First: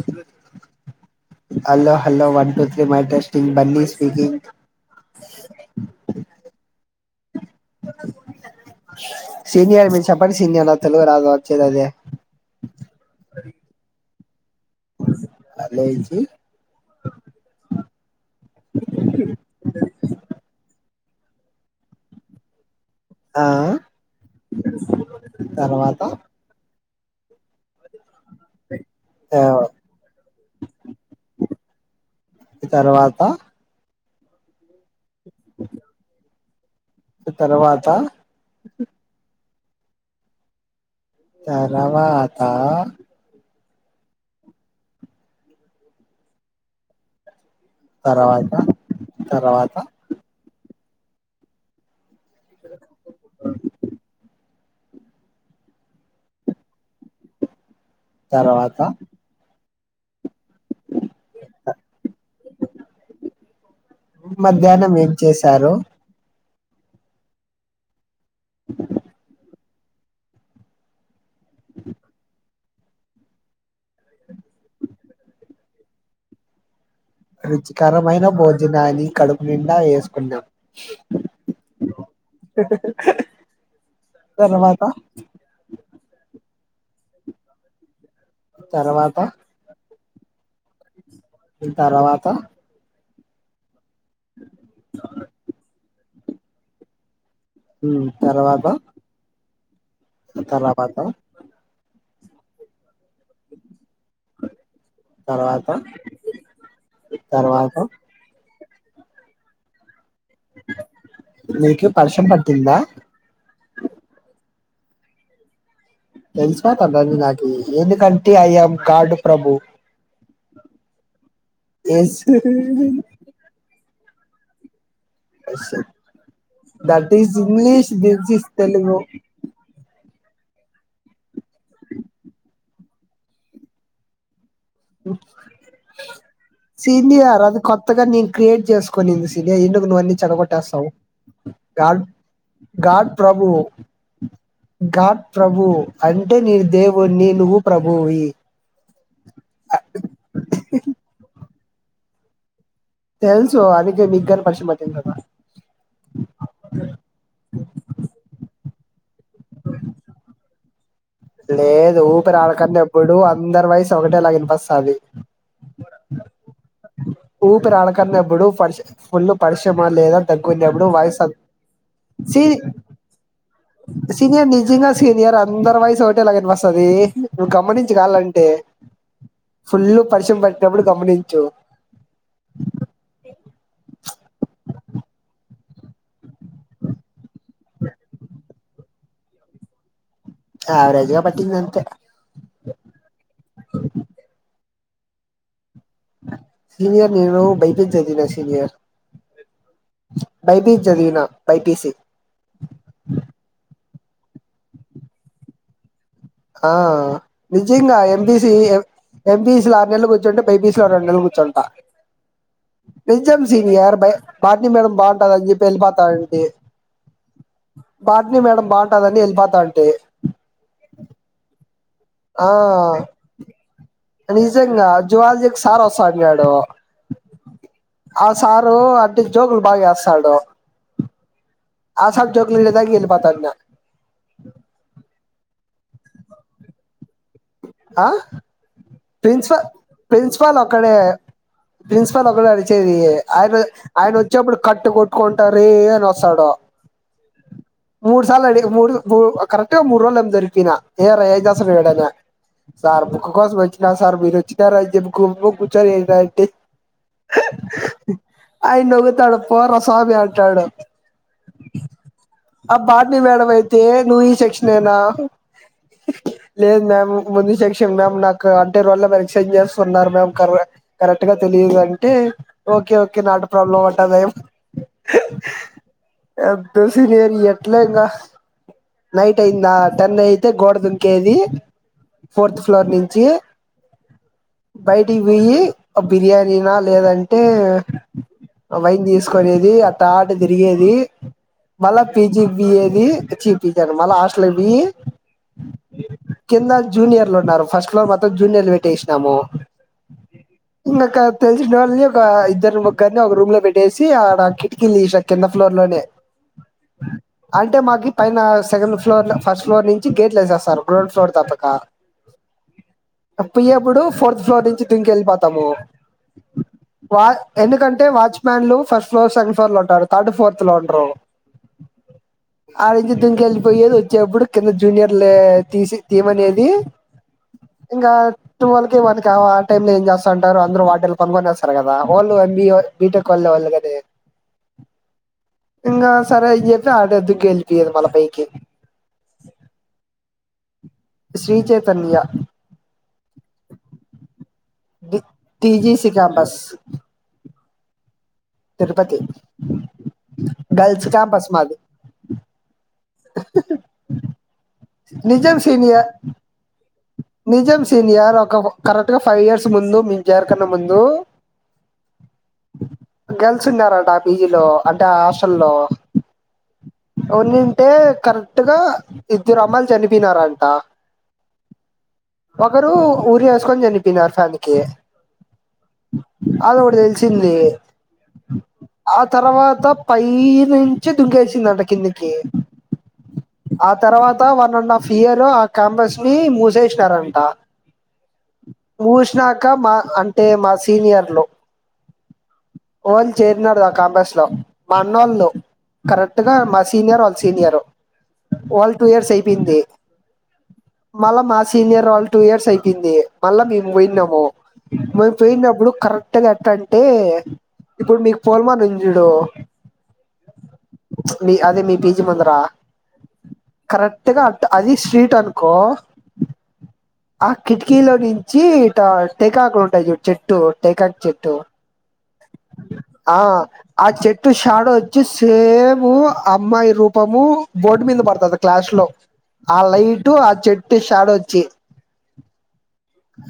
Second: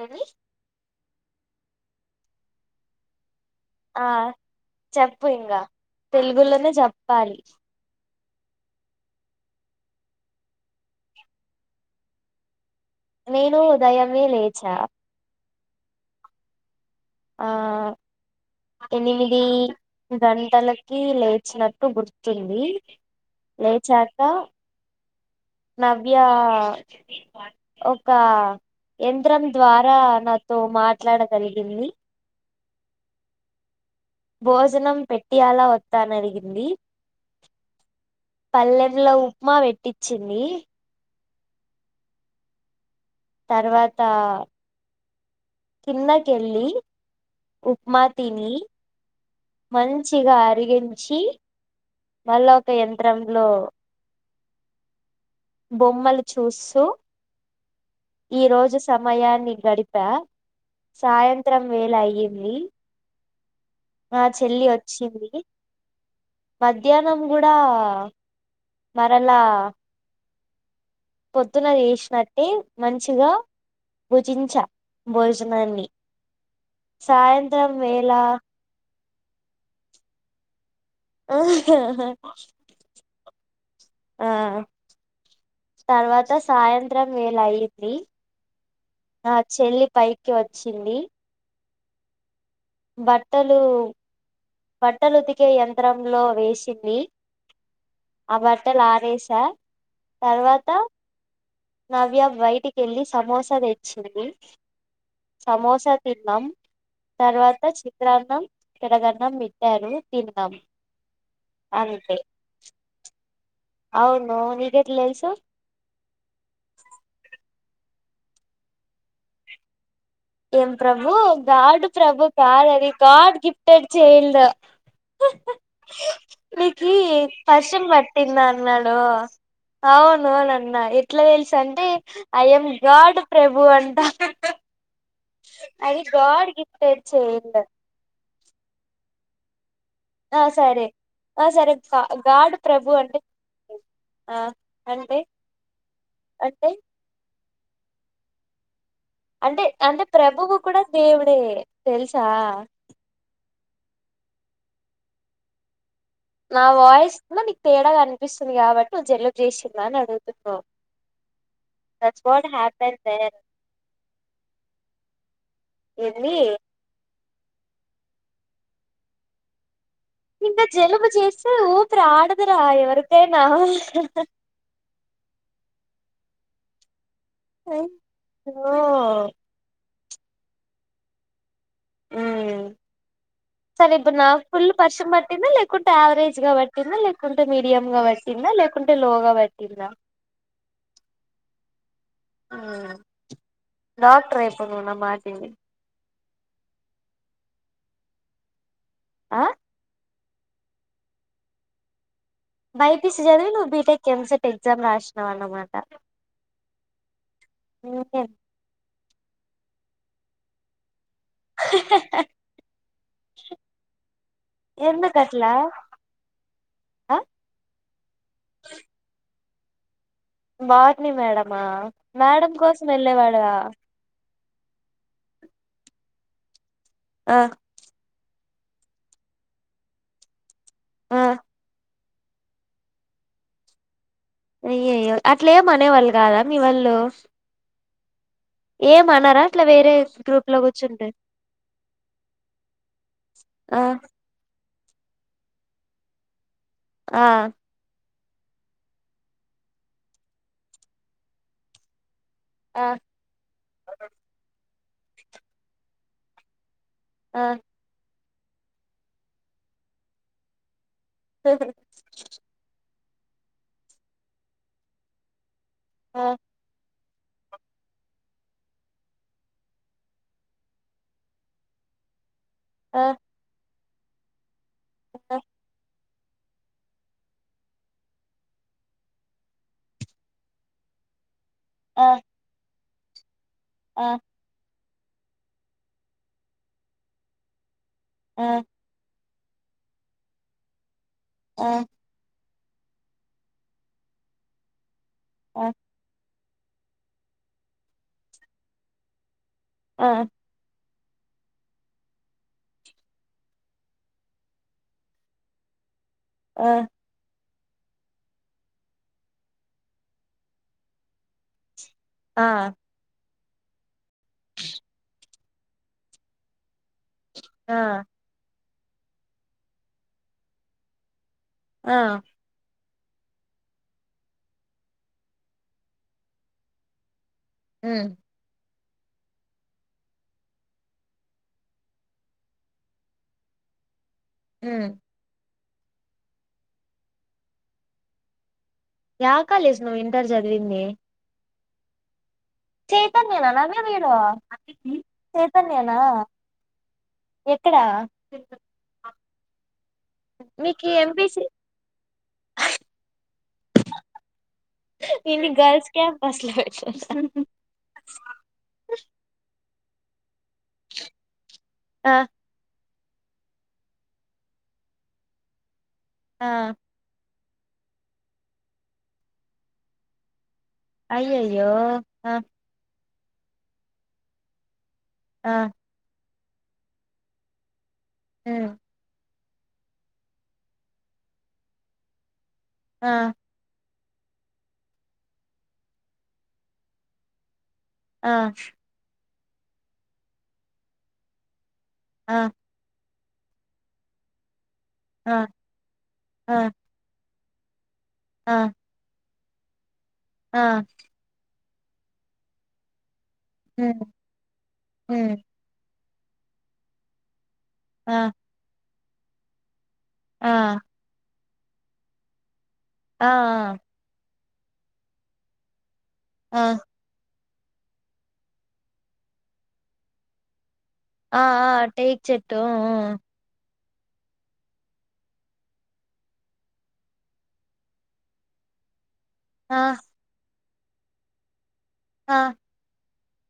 ఏవి hello hello one two three mile test ఆ చెప్పు ఇంగా తెలుగులోనే చెప్పాలి సీనియర్ మిరూచేపండి సీనియర్ నా తెలుగు రాదు వచ్చేదదే ఇప్పుడే లేచా ఆ లేచి ఆ ఎనిమిది గంటల కి లేచినట్టు గుర్తుంది ఆ లేచాక తర్వాత నవ్య ఓ క యంత్రం ఆ ద్వారా నాతో మాట్లాడగలిగింది తర్వాత భోజనం పెట్టి అలా ఒత్త అని అరిగింది తర్వాత ఉప్మా పేటించింది తరవాత తర్వాత కిందకి ఎళ్ళి ఉప్మాతిని తర్వాత తర్వాత మంచిగా అరిగించి మళ్ళా ఒక యంత్రంలో బొమ్మలు చూస్తూ ఈ రోజు తర్వాత సమయాన్ని గడి పా సాయంత్రం వేల అయ్యింది మా చెల్లి మధ్యాహ్నం ఏం ఓచ్చింది చేశారు మధ్యానం కూడా మరలా పొద్దున్న చేసినట్టే మంచిగా భుజించ భోజనాన్ని సాయంత్రం వేళ రుచికరమైన భోజనాన్ని కడుపు నిండా ఎసుకున్నావ్ ఆాా తర్వాత తర్వాత సాయంత్రం వేల అయ్యింది తర్వాత పైకి వచ్చింది మ్ తర్వాత బట్టలు బట్టలుతికే యంత్రంలో వేసింది ఆ తర్వాత బట్టలారేశ తర్వాత నవ్య బయిటికి వెళ్ళి సమోసా తెచ్చింది తర్వాత సమోసా తిన్నాం తర్వాత చిత్రాన్నం ఇక్కడ కన్నా మిట్టారు మీకి పల్షం పట్టింద అవును నీకేట్ల తెల్సు తెలిసిపోతండి నాకి ఎందుకంటే ఐఅం గాడ్ ప్రభు ఏం ప్రభు గాడ్ ఎస్ ప్రభు కాదది గాడ్ గిఫ్టేడ్ చైల్డ్ ఎస్ నీకి ఫర్షం పట్టిందా ఇస్ అన్నాడు తెలుగు అవు అవును అని అనా ఎట్లా తెలుసు అంటే ఐఅం గాడ్ ప్రభు అంట ఉమ్ అది గాడ్ గిఫ్టెడ్ సీల్ తియ్యాలి చైల్డ్ అది కొత్తదండి క్రియేట్ చేసుకోనింది సినియా ఎందుకు నువ్వు అన్ని ఆ సరే చెడగొట్టేస్తావు ఆ సరే గా గడ్ గాడ్ ప్రభు గాడ్ అంటే ప్రభూ ఆ అంటే గాడ్ ప్రభు అంటే నీను దేవున్ని నువ్వు ప్రభువు వి అంటె అంటె ప్రభువు కూడా దేవుడే తెలుసా తెలుసు అందుకే నీకన్నా ఫస్ట్ [unintelligible] నా జల్లబ్ చేసిందా అనిఅడుగుతునావ్ లేదు ఊపిరి ఆడకన్ హ్యాపెన్ అప్పుడు దేర్ అందరు వాయిస్ ఒకటేలావినిపిస్తుంది ఏంది ఊపిరాడాకనె ఎప్పుడు పడిషం ఫుల్ల్ పడిషం లేదా ఇంకా తగ్కుద్ధా అప్పుడు జలుబు వాయిస చేస్తే ఊపిరి సీ ఆడదురా ఎవరికైనా సీనియర్ నిజమే సీనియర్ అందరి వైస్ ఒకటేలాగా వినిపిస్తది నువ్వు గమనించు కావలంటే అయ్యో ఫుల్ల్ పర్షం పట్టినప్పుడు గమనించు ఊమ్ సరే ఇప్పుడు నాకు ఫుల్ పర్షం పట్టింది లేకుంటే ఆవరేజ్ గా పట్టింది లేకుంటే మీడియం గా పట్టిందా లే కుంటే లోగా పట్టిందా ఆవరజ్ గా పట్టిందంతే ఊమ్ డాక్టర్ అయిపో నువ్వు నా మాట విని సీనియర్ నేను బయటనుంచి వచ్చిన వర్షం చేయ ఆ బైపీసి చదివినా బైపీసి బైపీసి చదివి నువ్వు బీటెక్ ఎంసెట్ ఎగ్జామ్ రాసినవన్నమాట ఆ నిజంగా ఎంబీసి ఏ ఎంబీసి ఆరు నెలలు కూర్చుంటే బైపీసి రెండ్ నెలలు కూర్చుంటా నిజమ్ సీనియర్ బయ్ బాట్నీ మేడం ఎందుకట్లా బాగుందానిచెప్పి ఎల్లిపోత అంతే ఆ బోటనీ మేడం బాగుంటాదని వెళ్ళిపోతా ఉంటి బాటని మేడమా ఆ మేడం కోసం వెళ్ళేవాడ నిజంగా జూలోజి కి సార్ వస్తా అన్నాడు ఆ సారు అంటే జోకులు బాగా వేస్తాడు ఆ ఆ సార్ జోకులు వేసాక ఇగా వెళ్ళిపోతా ఇంగా అయ్యయ్యో అట్లే ఏం అనేవాళ్ళు కాదా మీ వాళ్ళు ఆ ఏం అనరా ప్రిన్సిపల్ అట్లా వేరే గ్రూప్ లో ప్రిన్సిపాల్ ఒక్కడే కూర్చుంటే ప్రిన్సిపాల్ ఒక్కడే ఆడిచ్చేది ఆయనె ఆ ఆయన వచ్చేప్పుడు కట్టు కొట్కుంటారు ఇ ఇ అని వస్తాడు ఆ మూడు సార్లు అడి మూడు మూడు కరెక్ట్ గా మూడు రోజలకు దొరికిన ఏరా ఏంచేస్తావీడాన ఆ సార్ బుక్కు కోసం వచ్చినా సార్ మీరు వచ్చినారంజెప్పి గుమ్ముగూర్చొని ఇంటాంటే ఆ ఆయన నొర్రుతండు పోరా సామీ అంటాడు ఆ బాట్నీ మేడం అయితే నువ్వూ ఈ సెక్షనేనా ఆ లేదు మ్యామ్ ముందు సెక్షన్ మ్యామ్ నాకు అంటే రోల్ నెంబర్ ఎక్స్చేంజ్ చేస్తున్నారు మ్యామ్ కర కరెక్ట్ గా తెలియదు అంటే ఓకే ఓకే నాటు ప్రాబ్లమంటాదఎం ఒకె పెద్ద సీన్యార్ ఎట్లింగా నైట్ అయిందా టెన్ అయితే గోడ దుంకేది ఫోర్త్ ఫ్లోర్ నించి ఆ బయటికి పోయి ఒ బిర్యానీనా లేదంటే ఆ వైన్ తీస్కొ కొనేది అట్ట ఆట తిరిగేది ఆ మళ్ళ ఆ పీజీ వియ్యేవీ [unintelligible] మళ్ళ హాస్టల్ ఎల్లి ఆ కింద జూనియర్లున్నారు ఫస్ట్ లో మొత్తం జూనియర్లు పెట్టేశ్నము ఆ ఇంగొక తెలిసినోల్ని ఒక ఇద్దరు ముగ్గర్ని ఒక రూమ్ లో పెట్టేసి ఆడ కిటికిల్దిస్న కింద ఫ్లోర్ లోనే ఆ అంటే మాకీ పైన సెకండ్ ఫ్లోర్ ఫస్ట్ ఫ్లోర్ నుంచి గేట్లేసేస్తారు గ్రౌండ్ ఫ్లోర్ తప్పక ఆ అప్పుయ్యప్పుడు ఫోర్త్ ఫ్లోర్ నుంచి దుంకెళ్ళిపోతాము వా ఆ ఎందుకంటే వాచ్ మ్యాన్ లు ఫస్ట్ ఫ్లోర్ సెకండ్ ఫ్లోర్ లో ఉంటారు థర్డ్ ఫోర్త్ లో ఉండ్రూ ఆ ఆడించి దుంకెళ్ళిపోయ్యేది వచ్చేప్పుడు కింద జూనియర్లే తీసి తీయమనేది ఉమ్ ఇంగా టువల్ కి వన్ కి ఆ టైమ్ లో ఏం చేస్తాంటారు అంద్రూ వాడ్డరూ బంకోనస్సరు గదా ఒళ్ళు ఎం బీ బీటెక్ వాళ్ళు లేవాలి గని ఉమ్ ఇంగా సరే ని చెప్పి ఆడ దుకెళ్లిపోయేది మళ్ళ పైకి యా కాలేజ్ నువ్ ఇంటర్ జదివింది శ్రీ చైతన్య చైతన్య నా నవ్య మీరూ చైతన్యనా టీజీసి క్యాంపస్ ఎక్కడా తిరుపతి మీకు గల్స్ ఎంపీసి క్యాంపస్ మాది ఉహహు ఇన్ని గర్ల్స్ క్యాంపస్ల నిజం సీనియర్ ఒక కరెక్ట్ గా ఫైవ్ ఇయర్స్ ముందు మీమ్ జేర్కన్నా ముందూ ఆ గర్ల్స్ ఉన్నారంట అ పీజీల్లో అంటే అ హాస్టల్లో ఆ ఒన్నింటే కరెక్ట్ గా ఇద్దరమ్మైలు చనిపోనారు ఆల్ అయ్యయ్యో ఆ ఊరి ఏస్కోని చనిపోయినరూ ఫ్యాన్కి ఆ అదోటి తెల్సింది ఉమ్ తర్వాత పై నుంచి దుంకేసిందట కిందికి ఆ ఆ తర్వాత వన్ అండ్ హాఫ్ ఇయర్ ఆ క్యాంపస్ ని మూసేస్నారంట ఆ వచ్చినాక మా అంటే మా సీనియర్లు ఆ ఒ ళ్ళు చేరినర్ గా క్యాంపస్ లో మా అన్ననోళ్ళు కరెక్ట్ గా ఆ ఆ వాళ సీనియర్ వాళ్ళు టూ ఇయర్స్ అయిపోయింది ఆహ్ మళ్ళా మా సీనియర్ వాళ్ళు టూ ఇయర్స్ అయిపోంది ఆన్ల మేం ఉమ్ పోయినాము మేం ఉమ్ పోయినప్పుడు కర ఎట్ట గట్టంటే ఇప్పుడు ఆ మీకు పోలమా రింజూడు ఆ మీ అదే మీ పీజి ముందరా ఆ ఆ గ అట్ అది స్ట్రీట్ అనుకో ఆ ఆ కిటికీలో నుంచి ఇటా టెకాకులుంటాయి చెట్టు టెకాక్ ఆ చెట్టు ఆ టేక్ చెట్టు ఉమ్, ఉమ్. ఆ ఆ చెట్టు షాడో ఓచ్చి సేము అమ్మాయి రూపము బోర్డు మీద పడుతది క్లాష్ లో ఆ లైట్ ఆ చెట్ ట్ షాడోచ్చి అ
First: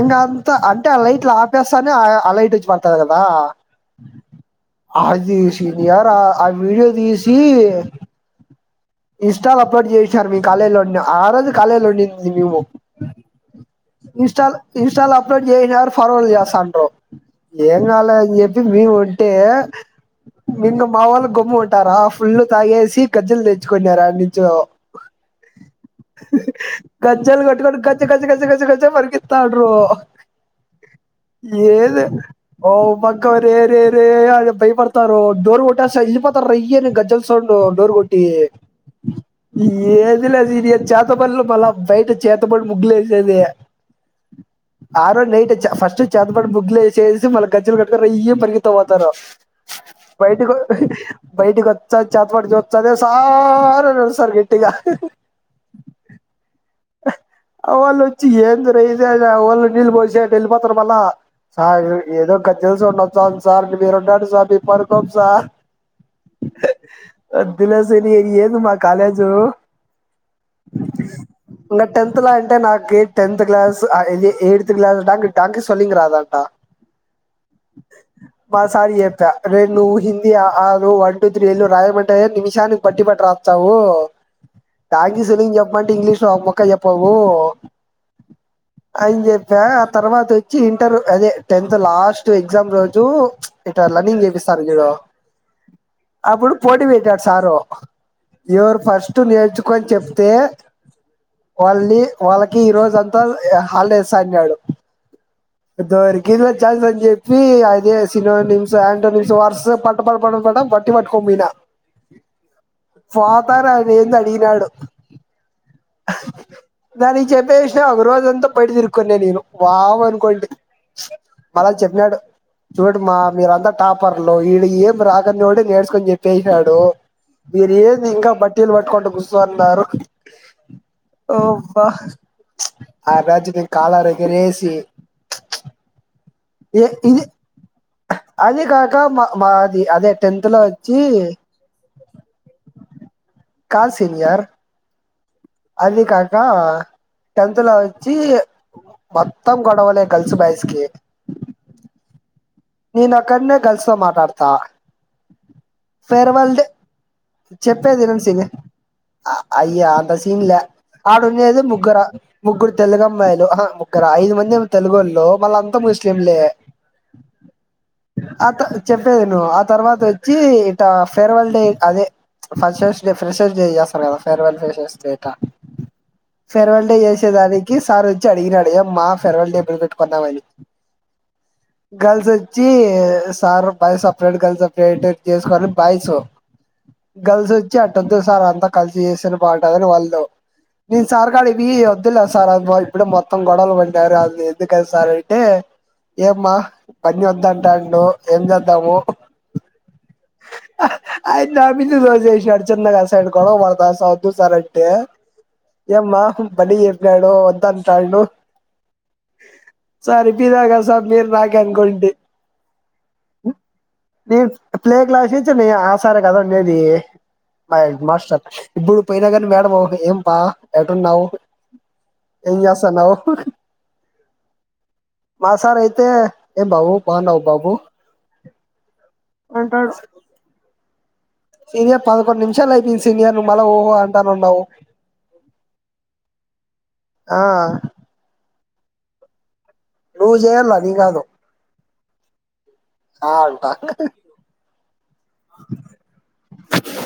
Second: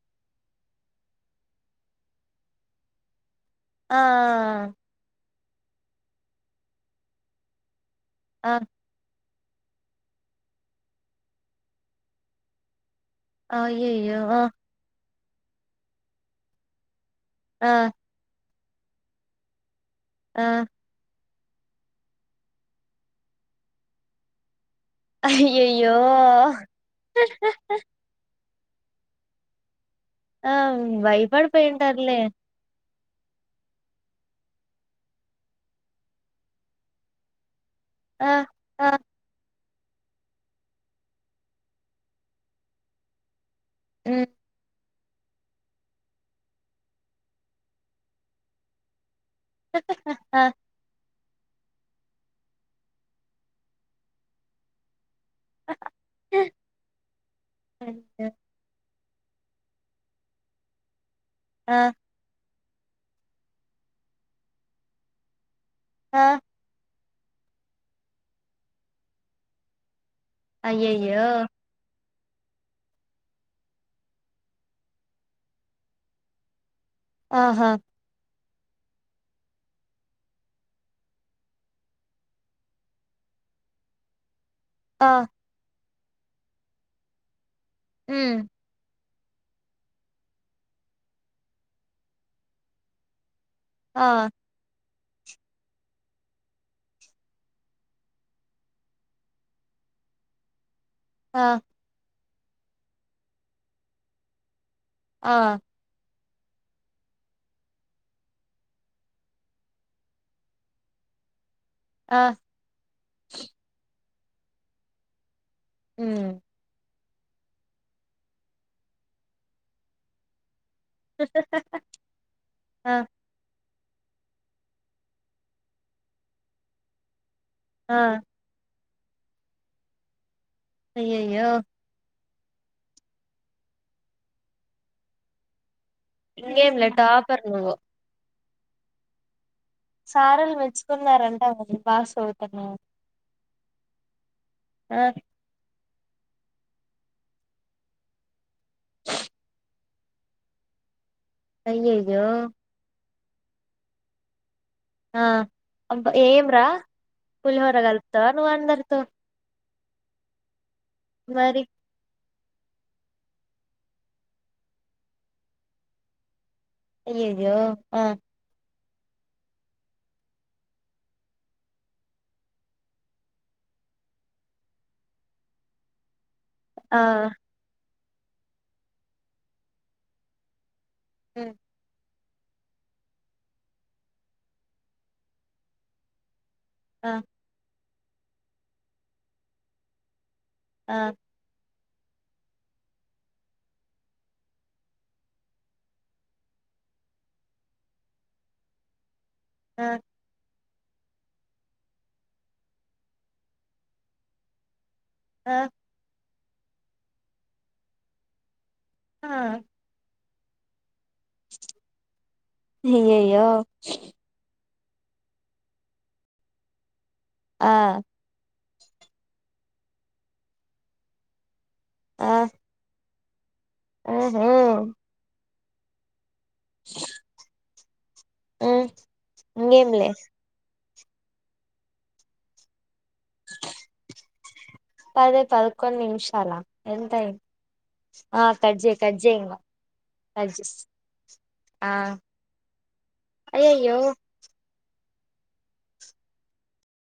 ఇంకా అంత్త అంటే ఆ లైట్లు ఆపేస్తానే ఆ లైట్ ఓచ్చి పడుతాది గదా ఆ ఆ ఆ యావరో ఆ వీడియో దీసీ ఆ ఇన్స్టాలో అప్లోడ్ జెశినారు మి కళేలో ఆ రోజు కళేలో ఉండింది మేము అయ్యయ్యో ఆ ఇన్స్టాల్ ఇన్స్టలో అప్ అప్లోడ్ జీష్ణారు ఫార్వర్డ్ జేసాండ్రు ఆ ఏం కాద్లే అని జెప్పేసి మీము ఉంటే ఆ ఇంకా మా వోళ్ళు గమ్మునుంటారా ఫుల్లు తాగేసి గజ్జల్ దెచ్చుకున్నారూ యాడ్నుంచో అయ్యయ్యో గజ్జలు కట్టుకొని గజ్జ గజ్జ గజ్జ గజ్ గజ్జ గజ్జ పరిగెత్తా ఉండ్రు ఆ ఏది భయపడిపోయింటారులే ఓ మ కరే అరే అరే అల్లుబయపడ్తారో డోర్ గొట్టాసా ఎల్లిపోతార్ రైయని గజ్జల్ సోన్ డొ డోర్ గొట్టి ఆ ఆ ఏది లేదు ఇది చాతబడ్లు బళ్ళ బయిట చేతబడి ముగ్గులేసేది మ్ ఆ రోజు నైట్ చ ఫస్ట్ చేతబడి బగ్గులేసేసి మళ్ళ గజ్జలు కట్టుకొని ర రయ్యున పరిగిత్తుకు పోతారు ఆ బయటికో బయటిక్కోచ్చా చాతపడి చూస్త అదే సా సార్ అని అరుస్తార్ గట్టిగా వాళ్ళు వచ్చి ఏందిరో ఇది అని వాళ్ళు నీళ్ళి పోసీ ఆట్టెళ్ళిపోత్రరు మళ్ళ ఆ సార్ ఏదో ఒక గజ్జల్ సౌండ్ ఓస్తాంది సార్ మీరు ఉండండి సార్ మీం పడుకోము సార్ ఆ వద్దులే శనీ ఏందీ మా కాలేజ్ అయ్యయ్యో ఇంగ టెన్త్ల అంటే నాకీ టెన్త్ క్లాస్ ఆ ఎయిడ్త్ క్లాస్ దాక ట్యాంకు స్పెల్లింగ్ రాదంట ఆహా మా సార్ జెప్పా రే నువ్ హిందీ అ ఆ లు వన్ టు త్రీ లు రాయమంటె నిమిషానికి బట్టి పట్ రా త్తావు ఆ ట్యాంకి సలింగ్ జెప్పమంట ఇంగ్లీష్ లో ఒక ముక్క చెప్పవూ మ్ అని జెప్పా తర్వాత ఓచ్చి ఇంటర్ అదే టెన్త్ లాస్ట్ ఎగ్జామ్ రోజు ఇట్టా ఆ లెర్నింగ్ జేపిస్తార ఇందులో అప్పుడు పోటీ పేట్టాడ్ సారో ఎవరు ఫస్ట్ నేర్చుకోని చెప్తే. ఆ వాళ్ల్ని వాళ్ళకీ ఈ రోజు అంతా హాలిడే ఆ [unintelligible] దోరి. గివ్ ఏ ఛాయిస్ అని చెప్పి అదే సినోనిమ్స్ ఆంటోనిమ్స్ వర్స పట్ట పట్ట పట్ట పడం బట్టి పట్టుకో యిన ఆ ఫాతర్ అదెంది అదిగినాడు మ్ దానికి చెప్పేస్నా విషయం ఒక రోజుంతా బయట తిరుకున్నా నేను వావ్ అనుకుంటి. మళ చెప్పినాడు ఆ చూడండి మా మీరంతా. టాపర్లు ఈడు ఏం రాదన్నోడే నేర్చుకొని చెప్పసినాడు పో. ఆ మీరేంది ఇంకా బట్టిల్ పెట్టుకుంటా కూసున్నారు నా. ఓ అయ్యయ్యో బా. ఆ రోజు నేను కాలర్ ఎగరేసి. ఏ ఇంకేంలే ఇది టాపే నువ్వు. అది కాక మా మాద్. సారోలు మెచ్చుకున్నారంట మరి [unintelligible] కాదు సీనియర్. అది కాక టెన్త్ లో ఓచ్చి. మొత్తం గొడవలే గర్ల్స్ బాయ్స్ కి. అయ్యో అయ్యో. నేను ఓక్కడనే గర్ల్స్తొ మాట్లాడుతున్నా. ఆహ్ అబ్బ ఏంరా చెప్పేది ఇను పులిహోరగల్పతవ సిమి నువ్వు అందరితో. అయ్యా అంత సీన్లే ఆడ ఉన్నేదే మరి ముగ్గురు. ముగ్గురు తెలుగు అమ్మాయిలు అహా ముగ్గురు ఐదు మంది తెలుగోలే మళ్ళ అంతా ముస్లింలే. అయ్యాయో ఆహ్. ఆ త చెప్పేది ఇను ఆ తర్వాత ఓచ్చి ఇట ఫేర్వెల్ డే అదే. ఫ్రషర్స్ డే ఫ్రెషర్ డే చేస్తారు కదా ఫేర్వెల్ ఫ్రెషర్స్ డేటా. ఫెర్వల్ డే ఆ చేసేదానికి సార్ ఓచ్చి అడిగినడు ఏమ్మా ఫెర్వల్డే ఎపుడు పెట్టుకుందమని. ఉమ్. గర్ల్స్ ఓచ్చి sir boys separate girls separate చేసుకోవాలి అని బాయ్స్. ఆ గర్ల్స్ ఓచ్చి అటోద్దు సార్ అంతా కలిసి చేస్తేనే బాగుంటది ఆని వాళ్ళు. ఆ నేను సార్కాడి పోయి వద్. వద్దులే సార్ అది వాల్ ఇప్పుడే మొత్తం గొడవలు పడినారు అది ఎందుకని సార్ అంటే. ఏమ్మా మాని ఒద్దు ఆన్అంటాండు ఏం జేతాము. ఆహ్. ఆ అయన్ నా మీద రివర్స చేషడు చిన్నగా సార్ గొడవ పడతారు సార్ వద్దు సార్ అంటే. ఆ ఏమ్మా మని చెప్పినాడు వద్దంటున్నాడు. ఆ సార్ ఇపిదాక సార్. మీర్ నాకనుకొని తేచ్. అయ్యయ్యో ప్లే క్లాస్ నుచ్చి నే ఆ సారే కదా ఉండేది ఆ మా హెడ్ మాస్టర్. ఇప్పుడు పోయినా గానీ మేడము ఏం పా ఎటున్నావు ఏం చేస్తునావ్. కుష్. ఆహా. మా సార్ అయితే ఏం బాబు బాగున్నావ బాబు. ఉమ్ ఇంగెం అంటాడు లే. సీనియర్ పదకొండు నిమిషాలు అయిపోయింది సీనియర్ ను మళ్ళా ఓహో అంటానే ఉన్నావు. పదే పదకొండ్ నిమిషాల ఎంత ఐంది ఆ ఆహ్ కట్ చెయ్ కట్ చెయ్. నువ్వు చేయాలే నేన్ కాదు. ఆహ్. ఆ ఉంటా